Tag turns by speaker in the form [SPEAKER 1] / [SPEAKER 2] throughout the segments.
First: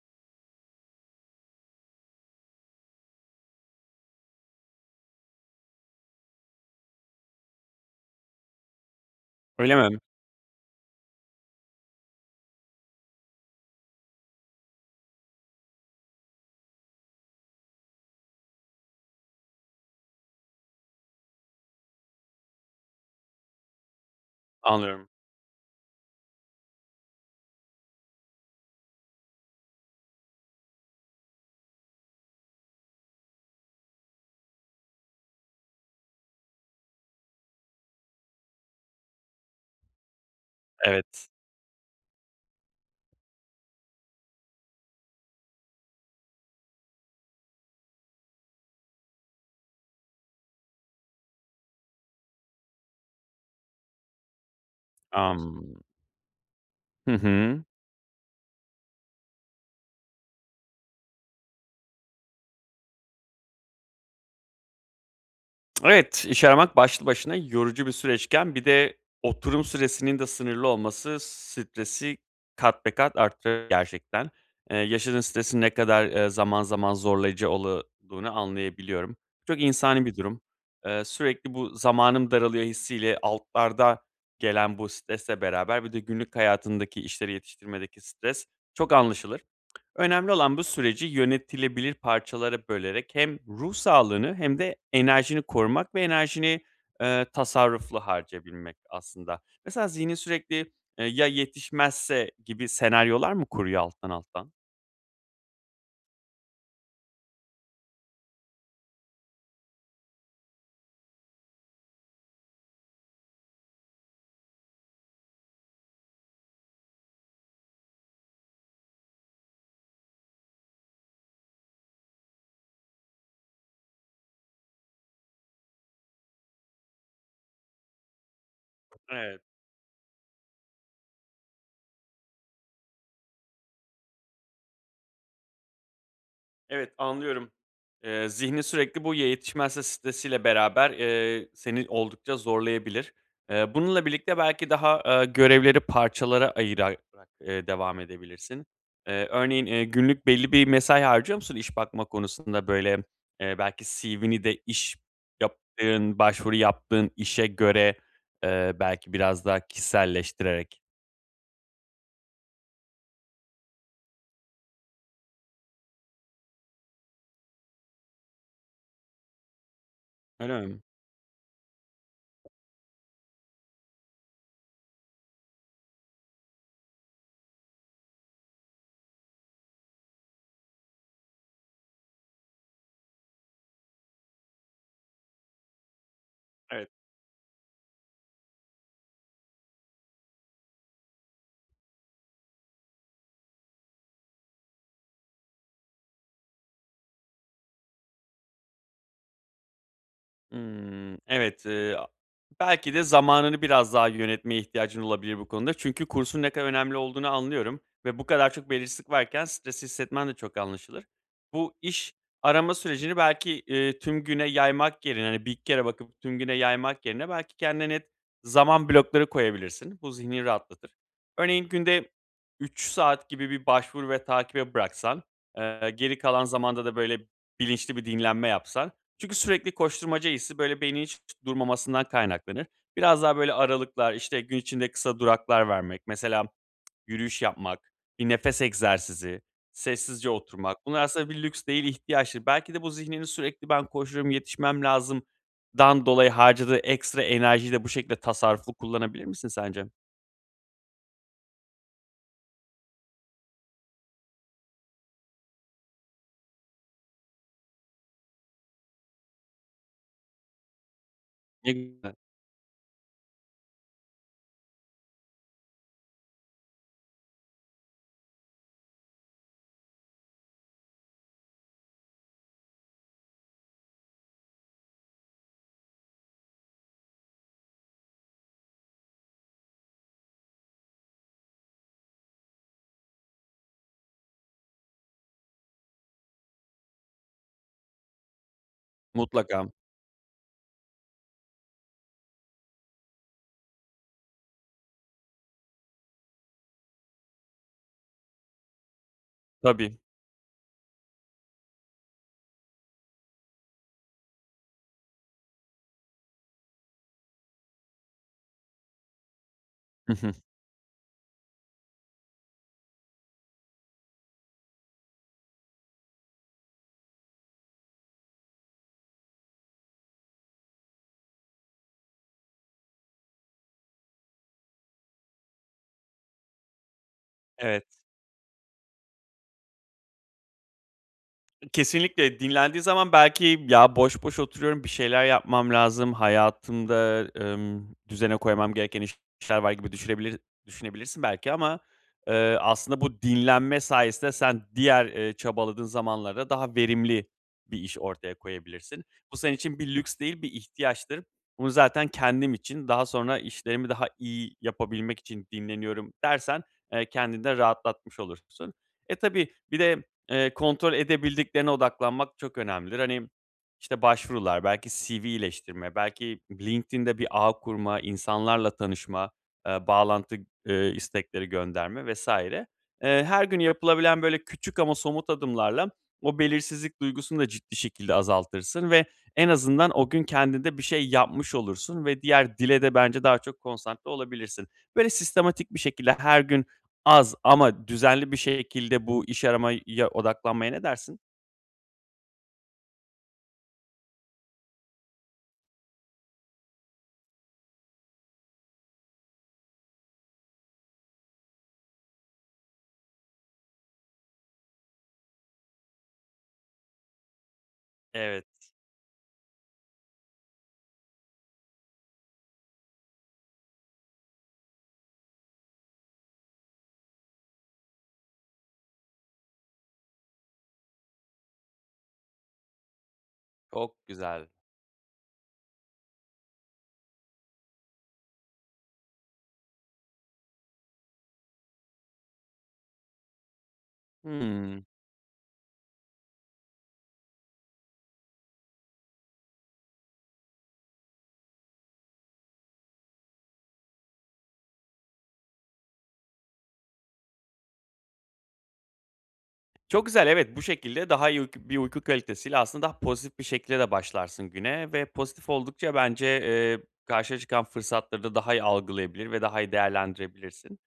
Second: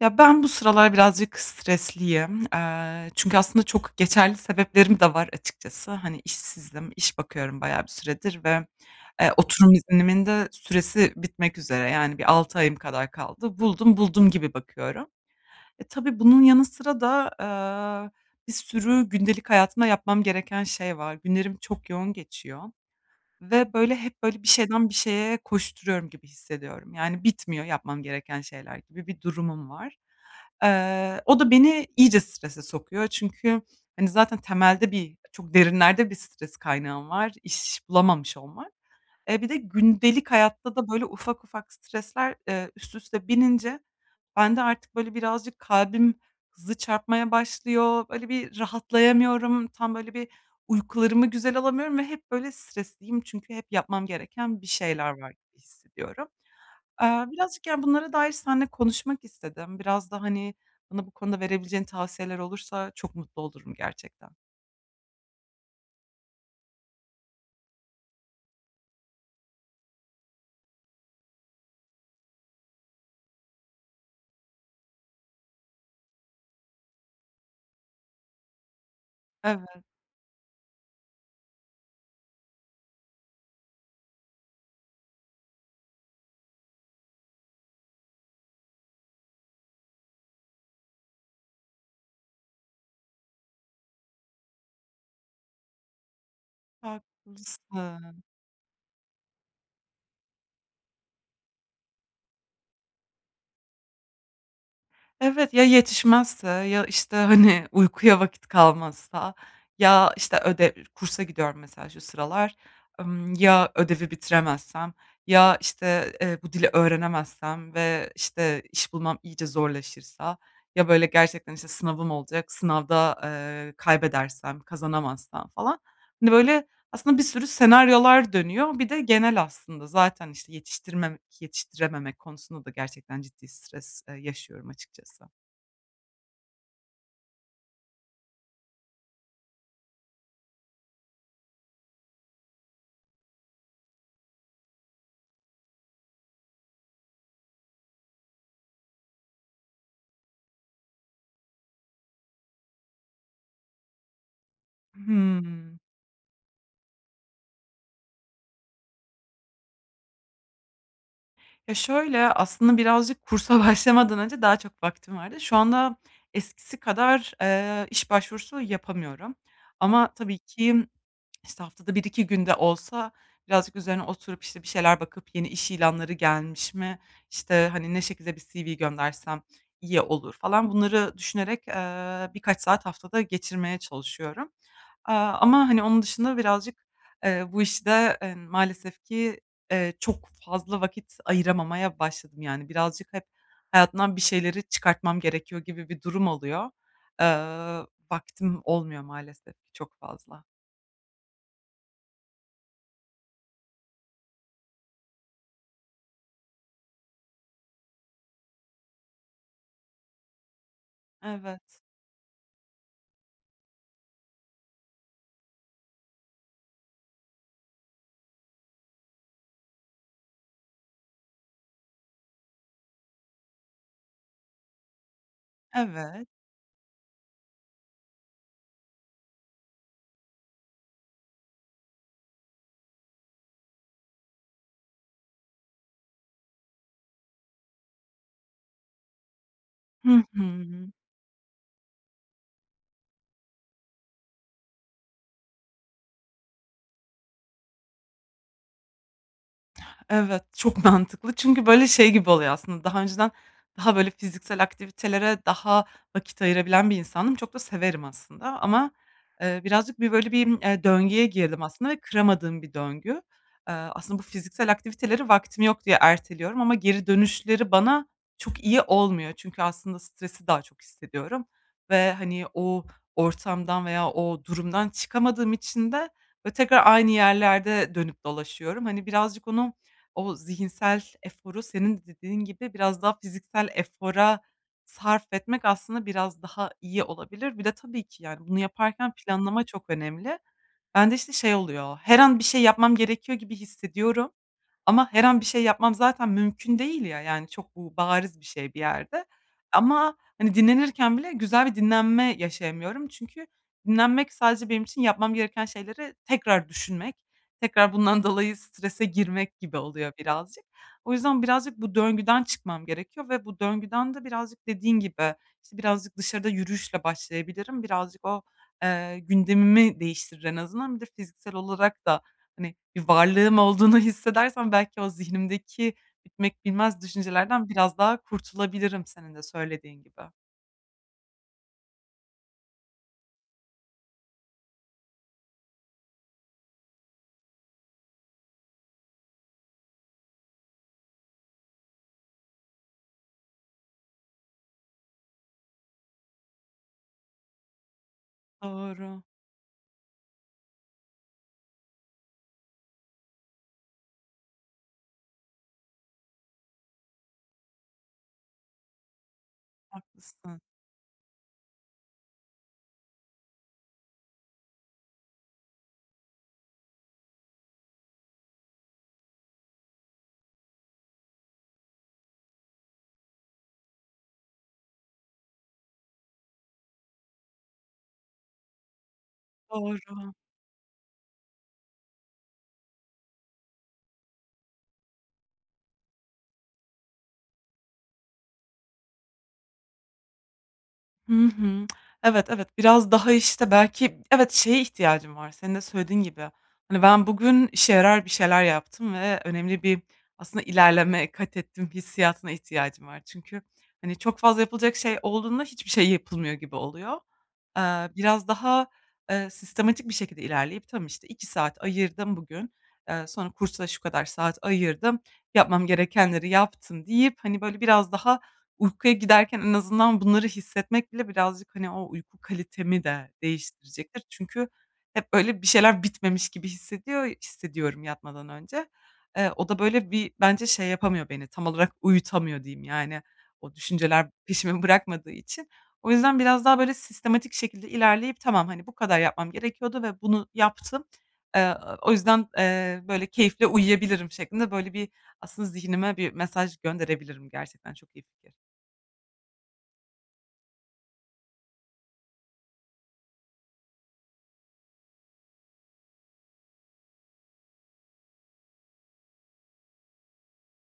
[SPEAKER 1] Ya, ben bu sıralar birazcık stresliyim. Eee, çünkü aslında çok geçerli sebeplerim de var açıkçası. Hani, işsizim, iş bakıyorum bayağı bir süredir ve, eee, oturum
[SPEAKER 2] Öyle mi?
[SPEAKER 1] iznimin de süresi bitmek üzere, yani bir 6 ayım kadar kaldı, buldum buldum gibi bakıyorum. Eee, tabii bunun yanı sıra da, ııı, bir sürü gündelik hayatımda yapmam gereken şey var. Günlerim çok yoğun geçiyor ve böyle, hep böyle bir şeyden bir
[SPEAKER 2] Anlıyorum.
[SPEAKER 1] şeye koşturuyorum gibi hissediyorum. Yani, bitmiyor yapmam gereken şeyler gibi bir durumum var. Eee, o da beni iyice strese sokuyor. Çünkü, hani, zaten temelde bir çok derinlerde bir stres kaynağım var: İş bulamamış olmak. Eee, bir de gündelik hayatta da böyle
[SPEAKER 2] Evet.
[SPEAKER 1] ufak ufak stresler, ııı, üst üste binince bende artık böyle, birazcık kalbim hızlı çarpmaya başlıyor. Böyle bir rahatlayamıyorum, tam, böyle bir, uykularımı güzel alamıyorum ve hep, böyle, stresliyim çünkü hep yapmam gereken bir şeyler var gibi
[SPEAKER 2] Am
[SPEAKER 1] hissediyorum.
[SPEAKER 2] Hı
[SPEAKER 1] Iıı,
[SPEAKER 2] hı.
[SPEAKER 1] birazcık, yani, bunlara dair seninle konuşmak istedim. Biraz da, hani, bana bu konuda verebileceğin tavsiyeler olursa çok mutlu olurum gerçekten.
[SPEAKER 2] Evet, iş aramak başlı başına yorucu bir süreçken bir de oturum süresinin de sınırlı olması, stresi kat be kat arttırır gerçekten. Eee, yaşadığın stresin ne kadar, eee, zaman zaman zorlayıcı ola duğunu anlayabiliyorum. Çok
[SPEAKER 1] Evet.
[SPEAKER 2] insani bir durum. Eee, sürekli bu "Zamanım daralıyor." hissi ile altlarda gelen bu stresle beraber bir de günlük hayatındaki işleri yetiştirmedeki stres çok anlaşılır. Önemli olan bu süreci yönetilebilir parçalara bölerek hem ruh sağlığını hem de enerjini korumak ve enerjini, ııı, tasarruflu
[SPEAKER 1] Haklısın.
[SPEAKER 2] harcayabilmek aslında. Mesela zihnin sürekli, ııı "Ya yetişmezse?" gibi senaryolar mı kuruyor alttan alttan?
[SPEAKER 1] Evet, ya yetişmezse, ya işte, hani, uykuya vakit kalmazsa, ya işte ödev ı kursa gidiyorum mesela şu sıralar. Imm, ya ödevi bitiremezsem? Ya işte, ııı, bu dili öğrenemezsem ve işte iş bulmam iyice zorlaşırsa? Ya böyle gerçekten işte sınavım olacak, sınavda, ııı, kaybedersem, kazanamazsam falan. Hani, böyle aslında bir sürü senaryolar dönüyor. Bir de
[SPEAKER 2] Evet.
[SPEAKER 1] genel aslında zaten işte yetiştirmem yetiştirememek konusunda da gerçekten ciddi stres, ııı, yaşıyorum açıkçası.
[SPEAKER 2] Evet, anlıyorum, eee, zihnin sürekli, bu ya yetişmezse, stresi ile beraber, eee, seni oldukça zorlayabilir. Eee, bununla birlikte belki daha, ııı, görevleri parçalara ayırarak, ııı, devam edebilirsin. Eee, örneğin, eee, günlük belli bir mesai harcıyor musun? İş bakma konusunda böyle, eee, belki CV'ni de iş
[SPEAKER 1] Hımm.
[SPEAKER 2] yaptığın, başvuru yaptığın işe göre, ııı, belki biraz daha kişiselleştirerek.
[SPEAKER 1] Ya şöyle, aslında birazcık kursa başlamadan önce daha çok vaktim vardı. Şu anda eskisi kadar, ııı, iş başvurusu yapamıyorum. Ama tabii
[SPEAKER 2] Öyle mi?
[SPEAKER 1] ki, sı haftada 1-2 gün de olsa birazcık üzerine biraz oturup bir şeyler bakıp yeni iş ilanları gelmiş mi, işte, hani, ne şekilde bir CV göndersem iyi olur falan bunları düşünerek, ııı, birkaç saat haftada geçirmeye çalışıyorum. Aaa, ama, hani, onun dışında birazcık,
[SPEAKER 2] Evet.
[SPEAKER 1] ııı, bu işte, ııı, maalesef ki, ııı, çok fazla vakit ayıramamaya başladım yani. Birazcık hep hayatından bir şeyleri çıkartmam gerekiyor gibi bir durum oluyor. Iıı, vaktim olmuyor maalesef ki çok fazla.
[SPEAKER 2] Imm. Evet, ııı, a belki de zamanını biraz daha yönetmeye ihtiyacın olabilir bu konuda. Çünkü kursun ne kadar önemli olduğunu anlıyorum ve bu kadar çok belirsizlik varken stresli hissetmen de çok anlaşılır.
[SPEAKER 1] Evet.
[SPEAKER 2] Bu iş arama sürecini belki, eee, tüm güne yaymak yerine, hani, 1-2 kere bakıp tüm güne yaymak yerine belki kendine net zaman blokları koyabilirsin. Bu zihnini rahatlatır. Örneğin günde 3 saat gibi bir başvuru ve takibe bıraksan, eee, geri
[SPEAKER 1] Evet.
[SPEAKER 2] kalan zamanda da böyle bilinçli bir dinlenme yapsan Çünkü sürekli koşturmaca hissi böyle beynin hiç durmamasından kaynaklanır. Biraz daha böyle aralıklar, işte gün içinde kısa duraklar vermek, mesela yürüyüş yapmak, bir nefes egzersizi,
[SPEAKER 1] Hı
[SPEAKER 2] sessizce oturmak,
[SPEAKER 1] hı.
[SPEAKER 2] bunlar aslında bir lüks değil, ihtiyaçtır. Belki de bu zihnini sürekli ben koşuyorum, yetişmem lazımdan dolayı harcadığı ekstra enerjiyi de bu şekilde tasarruflu kullanabilir misin sence?
[SPEAKER 1] Evet, çok mantıklı çünkü böyle şey gibi oluyor, aslında daha önceden daha böyle fiziksel aktivitelere daha vakit ayırabilen bir insandım, çok da severim aslında. Ama, ııı, birazcık bir böyle bir, ııı, döngüye girdim
[SPEAKER 2] Ne
[SPEAKER 1] aslında ve
[SPEAKER 2] güzel.
[SPEAKER 1] kıramadığım bir döngü. Iıı, aslında bu fiziksel aktiviteleri vaktim yok diye erteliyorum ama geri dönüşleri bana çok iyi olmuyor. Çünkü aslında stresi daha çok hissediyorum ve, hani, o ortamdan veya o durumdan çıkamadığım için de böyle tekrar aynı yerlerde dönüp dolaşıyorum. Hani, birazcık onu, o zihinsel eforu senin de dediğin gibi biraz daha fiziksel efora sarf etmek aslında biraz daha iyi olabilir. Bir de tabii ki, yani, bunu yaparken planlama
[SPEAKER 2] Mutlaka.
[SPEAKER 1] çok önemli. Ben de işte şey oluyor, her an bir şey yapmam gerekiyor gibi hissediyorum. Ama her an bir şey yapmam zaten mümkün değil ya. Yani, çok bu bariz bir şey bir yerde.
[SPEAKER 2] Tabii.
[SPEAKER 1] Ama, hani, dinlenirken bile güzel bir dinlenme yaşayamıyorum. Çünkü dinlenmek sadece benim için yapmam gereken şeyleri tekrar düşünmek, tekrar bundan dolayı strese girmek gibi oluyor
[SPEAKER 2] I hı.
[SPEAKER 1] birazcık. O yüzden, birazcık bu döngüden çıkmam gerekiyor ve bu döngüden de birazcık dediğin gibi işte birazcık dışarıda yürüyüşle başlayabilirim. Birazcık o, eee, gündemimi değiştirir en azından. Bir de fiziksel olarak da, hani, bir varlığım olduğunu hissedersem belki o zihnimdeki bitmek bilmez düşüncelerden
[SPEAKER 2] Evet.
[SPEAKER 1] biraz daha kurtulabilirim senin de söylediğin gibi.
[SPEAKER 2] Kesinlikle dinlendiğin zaman belki, "Ya boş boş oturuyorum, bir şeyler yapmam lazım, hayatımda, emm, düzene koymam gereken işler var," gibi düşünebilir, düşünebilirsin belki ama, eee, aslında bu dinlenme sayesinde sen diğer, eee, çabaladığın zamanlarda daha verimli bir iş ortaya koyabilirsin.
[SPEAKER 1] Doğru.
[SPEAKER 2] Bu senin için bir lüks değil, bir ihtiyaçtır. "Bunu zaten kendim için, daha sonra işlerimi daha iyi yapabilmek için dinleniyorum," dersen, eee, kendini de rahatlatmış olursun. Eee, tabii bir de, eee,
[SPEAKER 1] Haklısın.
[SPEAKER 2] kontrol edebildiklerine odaklanmak çok önemlidir. Hani, işte, başvurular, belki CV iyileştirme, belki LinkedIn'de bir ağ kurma, insanlarla tanışma, eee, bağlantı, eee, istekleri gönderme vs. Eee, her gün yapılabilen, böyle, küçük ama somut adımlarla, o belirsizlik duygusunu da ciddi şekilde azaltırsın ve en azından o gün
[SPEAKER 1] Doğru.
[SPEAKER 2] kendinde bir şey yapmış olursun ve diğer dile de bence daha çok konsantre olabilirsin. Böyle sistematik bir şekilde her gün az ama düzenli bir şekilde bu iş aramaya odaklanmaya ne dersin?
[SPEAKER 1] Hı hı. Evet, evet, biraz daha, işte, belki, evet, şeye ihtiyacım var, senin de söylediğin gibi. Hani, "Ben bugün işe yarar bir şeyler yaptım ve önemli bir, aslında, ilerleme katettim," hissiyatına ihtiyacım var. Çünkü hani, çok fazla yapılacak şey olduğunda hiçbir şey yapılmıyor gibi oluyor. Eee,
[SPEAKER 2] Evet.
[SPEAKER 1] biraz daha, eee, sistematik bir şekilde ilerleyip, "Tamam, işte, 2 saat ayırdım bugün, eee, sonra kursa şu kadar saat ayırdım, yapmam gerekenleri yaptım," deyip hani, böyle biraz daha uykuya giderken en azından bunları hissetmek bile birazcık, hani, o uyku kalitemi de
[SPEAKER 2] Çok
[SPEAKER 1] değiştirecektir.
[SPEAKER 2] güzel.
[SPEAKER 1] Çünkü hep böyle bir şeyler bitmemiş gibi hissediyor hissediyorum yatmadan önce. Eee, o da böyle bir bence şey yapamıyor beni, tam olarak uyutamıyor diyeyim, yani; o düşünceler
[SPEAKER 2] Hıı.
[SPEAKER 1] peşimi bırakmadığı için. O yüzden biraz daha sistematik şekilde ilerleyip, "Tamam, hani, bu kadar yapmam gerekiyordu ve bunu yaptım, eee, o yüzden, eee, böyle keyifle uyuyabilirim," şeklinde böyle bir, aslında, zihnime bir mesaj gönderebilirim. Gerçekten çok iyi fikir.
[SPEAKER 2] Çok güzel, evet. Bu şekilde daha iyi uyk bir uyku kalitesiyle aslında pozitif bir şekilde başlarsın güne ve pozitif oldukça bence, eee, karşına çıkan fırsatları da daha iyi algılayabilir ve daha iyi değerlendirebilirsin.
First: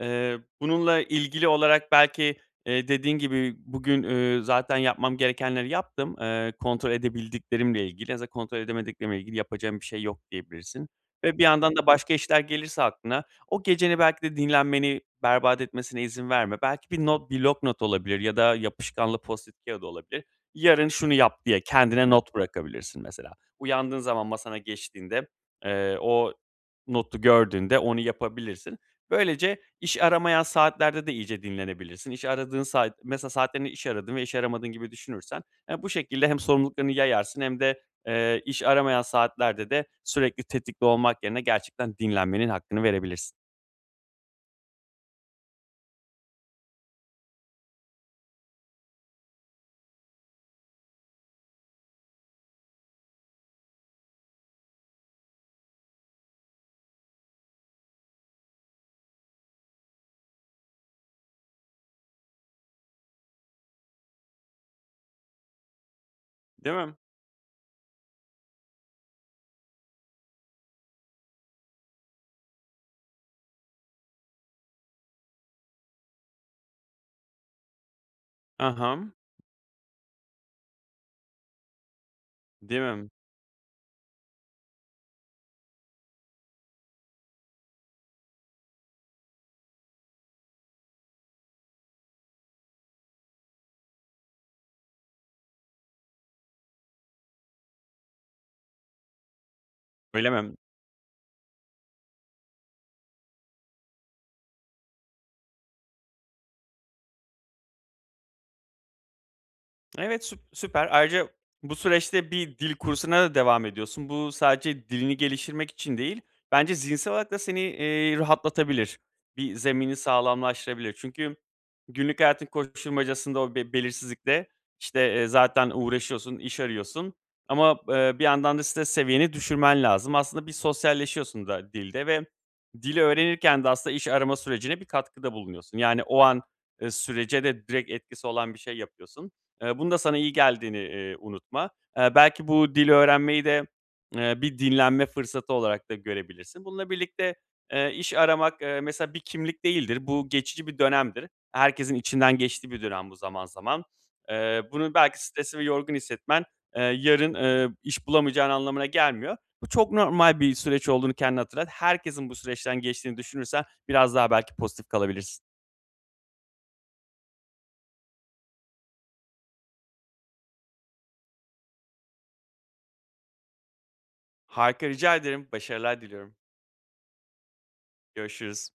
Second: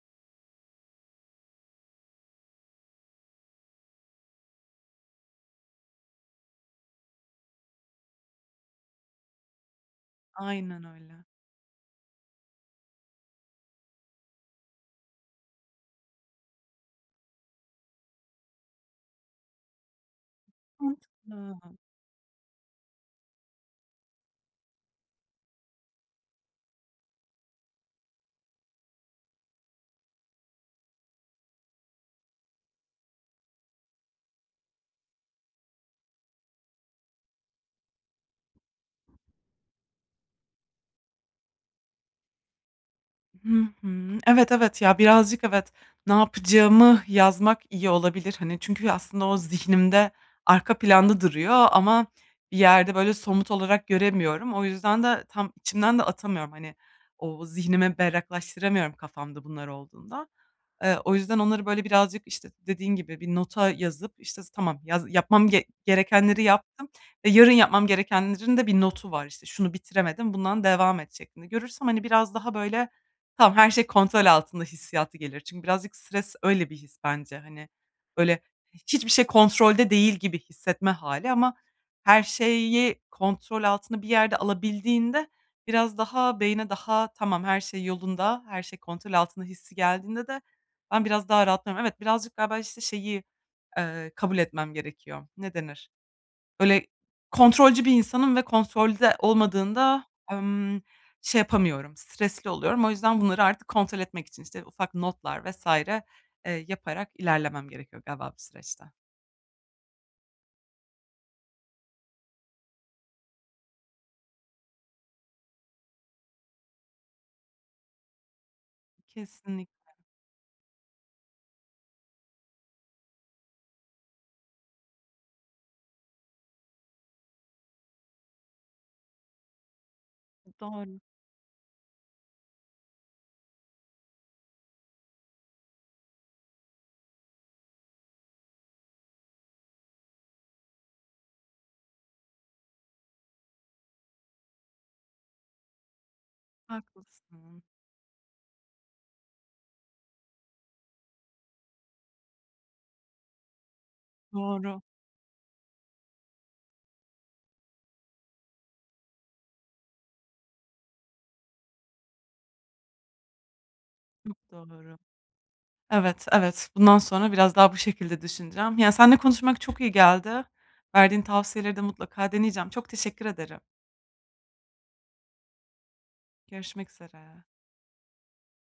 [SPEAKER 2] Eee, bununla ilgili olarak belki, eee, dediğin gibi, "Bugün, ııı, zaten yapmam gerekenleri yaptım. Eee, kontrol edebildiklerimle ilgili zaten kontrol edemediklerimle ilgili yapacağım bir şey yok."
[SPEAKER 1] Aynen
[SPEAKER 2] diyebilirsin.
[SPEAKER 1] öyle.
[SPEAKER 2] Ve bir yandan da başka işler gelirse aklına, o geceni, belki de dinlenmeni berbat etmesine izin verme. Belki bir not, blok not olabilir ya da yapışkanlı Post-it kâğıdı olabilir. "Yarın şunu yap!"
[SPEAKER 1] Mantıklı.
[SPEAKER 2] diye kendine not bırakabilirsin mesela. Uyandığın zaman masana geçtiğinde, eee, o notu gördüğünde onu yapabilirsin. Böylece iş aramayan saatlerde de iyice dinlenebilirsin. İş aradığın saat mesela saatlerini iş aradığın ve iş aramadığın gibi düşünürsen, eee, bu şekilde hem sorumluluklarını yayarsın hem de, eee, iş aramayan saatlerde de sürekli tetikte olmak yerine gerçekten dinlenmenin hakkını verebilirsin.
[SPEAKER 1] Hı hı. Evet, evet. Ya, birazcık evet. Ne yapacağımı yazmak, iyi olabilir, hani çünkü aslında o zihnimde arka planda duruyor ama bir yerde böyle somut olarak göremiyorum. O yüzden de tam içimden de atamıyorum, hani, o zihnime berraklaştıramıyorum kafamda bunlar olduğunda. Eee, o yüzden, onları, böyle, birazcık, işte, dediğin gibi bir nota yazıp işte, s tamam. Yaz yapmam ge gerekenleri
[SPEAKER 2] Değil
[SPEAKER 1] yaptım
[SPEAKER 2] mi?
[SPEAKER 1] ve yarın yapmam gerekenlerin de bir notu var, işte, şunu bitiremedim, bundan devam et şeklinde görürsem hani, biraz daha, böyle, "Tamam, her şey kontrol altında." hissiyatı gelir. Çünkü birazcık stres öyle bir his bence hani. Böyle, hiç hiçbir
[SPEAKER 2] Aham.
[SPEAKER 1] şey kontrolde değil gibi hissetme hâli ama her
[SPEAKER 2] Değil
[SPEAKER 1] şeyi
[SPEAKER 2] mi?
[SPEAKER 1] kontrol altına bir yerde alabildiğinde, biraz daha beyne daha, "Tamam, her şey yolunda. Her şey kontrol altında." hissi geldiğinde de ben biraz daha rahatlıyorum. Evet, birazcık galiba, işte, şeyi, ııı, kabul etmem gerekiyor. Ne denir? Böyle, kontrolcü bir insanım ve kontrolde olmadığında,
[SPEAKER 2] Öyle mi?
[SPEAKER 1] ımm, şey yapamıyorum, stresli oluyorum. O yüzden, bunları artık kontrol etmek için, işte, ufak notlar vs. eee, yaparak ilerlemem gerekiyor, galiba bu süreçte.
[SPEAKER 2] Evet, süp süper, ayrıca bu süreçte bir dil kursuna da devam ediyorsun. Bu sadece dilini geliştirmek için değil, bence zihinsel olarak da seni, eee, rahatlatabilir, bir
[SPEAKER 1] Kesinlikle.
[SPEAKER 2] zemini sağlamlaştırabilir. Çünkü günlük hayatın koşuşturmacasında o be belirsizlikte, işte, eee, zaten uğraşıyorsun, iş arıyorsun ama, eee, bir yandan da stres seviyeni düşürmen lazım. Aslında bir
[SPEAKER 1] Doğru.
[SPEAKER 2] sosyalleşiyorsun da dilde ve dil öğrenirken de aslında iş arama sürecine bir katkıda bulunuyorsun, yani, o an, eee, sürece de direkt etkisi olan bir şey yapıyorsun. Eee, bunun da sana iyi geldiğini, eee, unutma. Eee, belki bu dil öğrenmeyi de, eee, bir dinlenme fırsatı olarak da görebilirsin. Bununla birlikte,
[SPEAKER 1] Haklısın.
[SPEAKER 2] eee, iş aramak, eee, mesela bir kimlik değildir. Bu geçici bir dönemdir. Herkesin içinden geçtiği bir dönem bu zaman zaman. Eee,
[SPEAKER 1] Doğru.
[SPEAKER 2] bunu belki stresli ve yorgun hissetmen, eee, yarın, eee, iş bulamayacağın anlamına gelmiyor. Bu çok normal bir süreç olduğunu kendine hatırlat. Herkesin bu süreçten geçtiğini düşünürsen biraz daha
[SPEAKER 1] Çok
[SPEAKER 2] belki pozitif
[SPEAKER 1] doğru.
[SPEAKER 2] kalabilirsin.
[SPEAKER 1] Evet, evet. Bundan sonra biraz daha bu şekilde düşüneceğim. Ya, senle konuşmak çok iyi geldi. Verdiğin tavsiyeleri de mutlaka deneyeceğim. Çok teşekkür ederim.
[SPEAKER 2] Harika, rica ederim, başarılar diliyorum.
[SPEAKER 1] Görüşmek üzere.
[SPEAKER 2] Görüşürüz.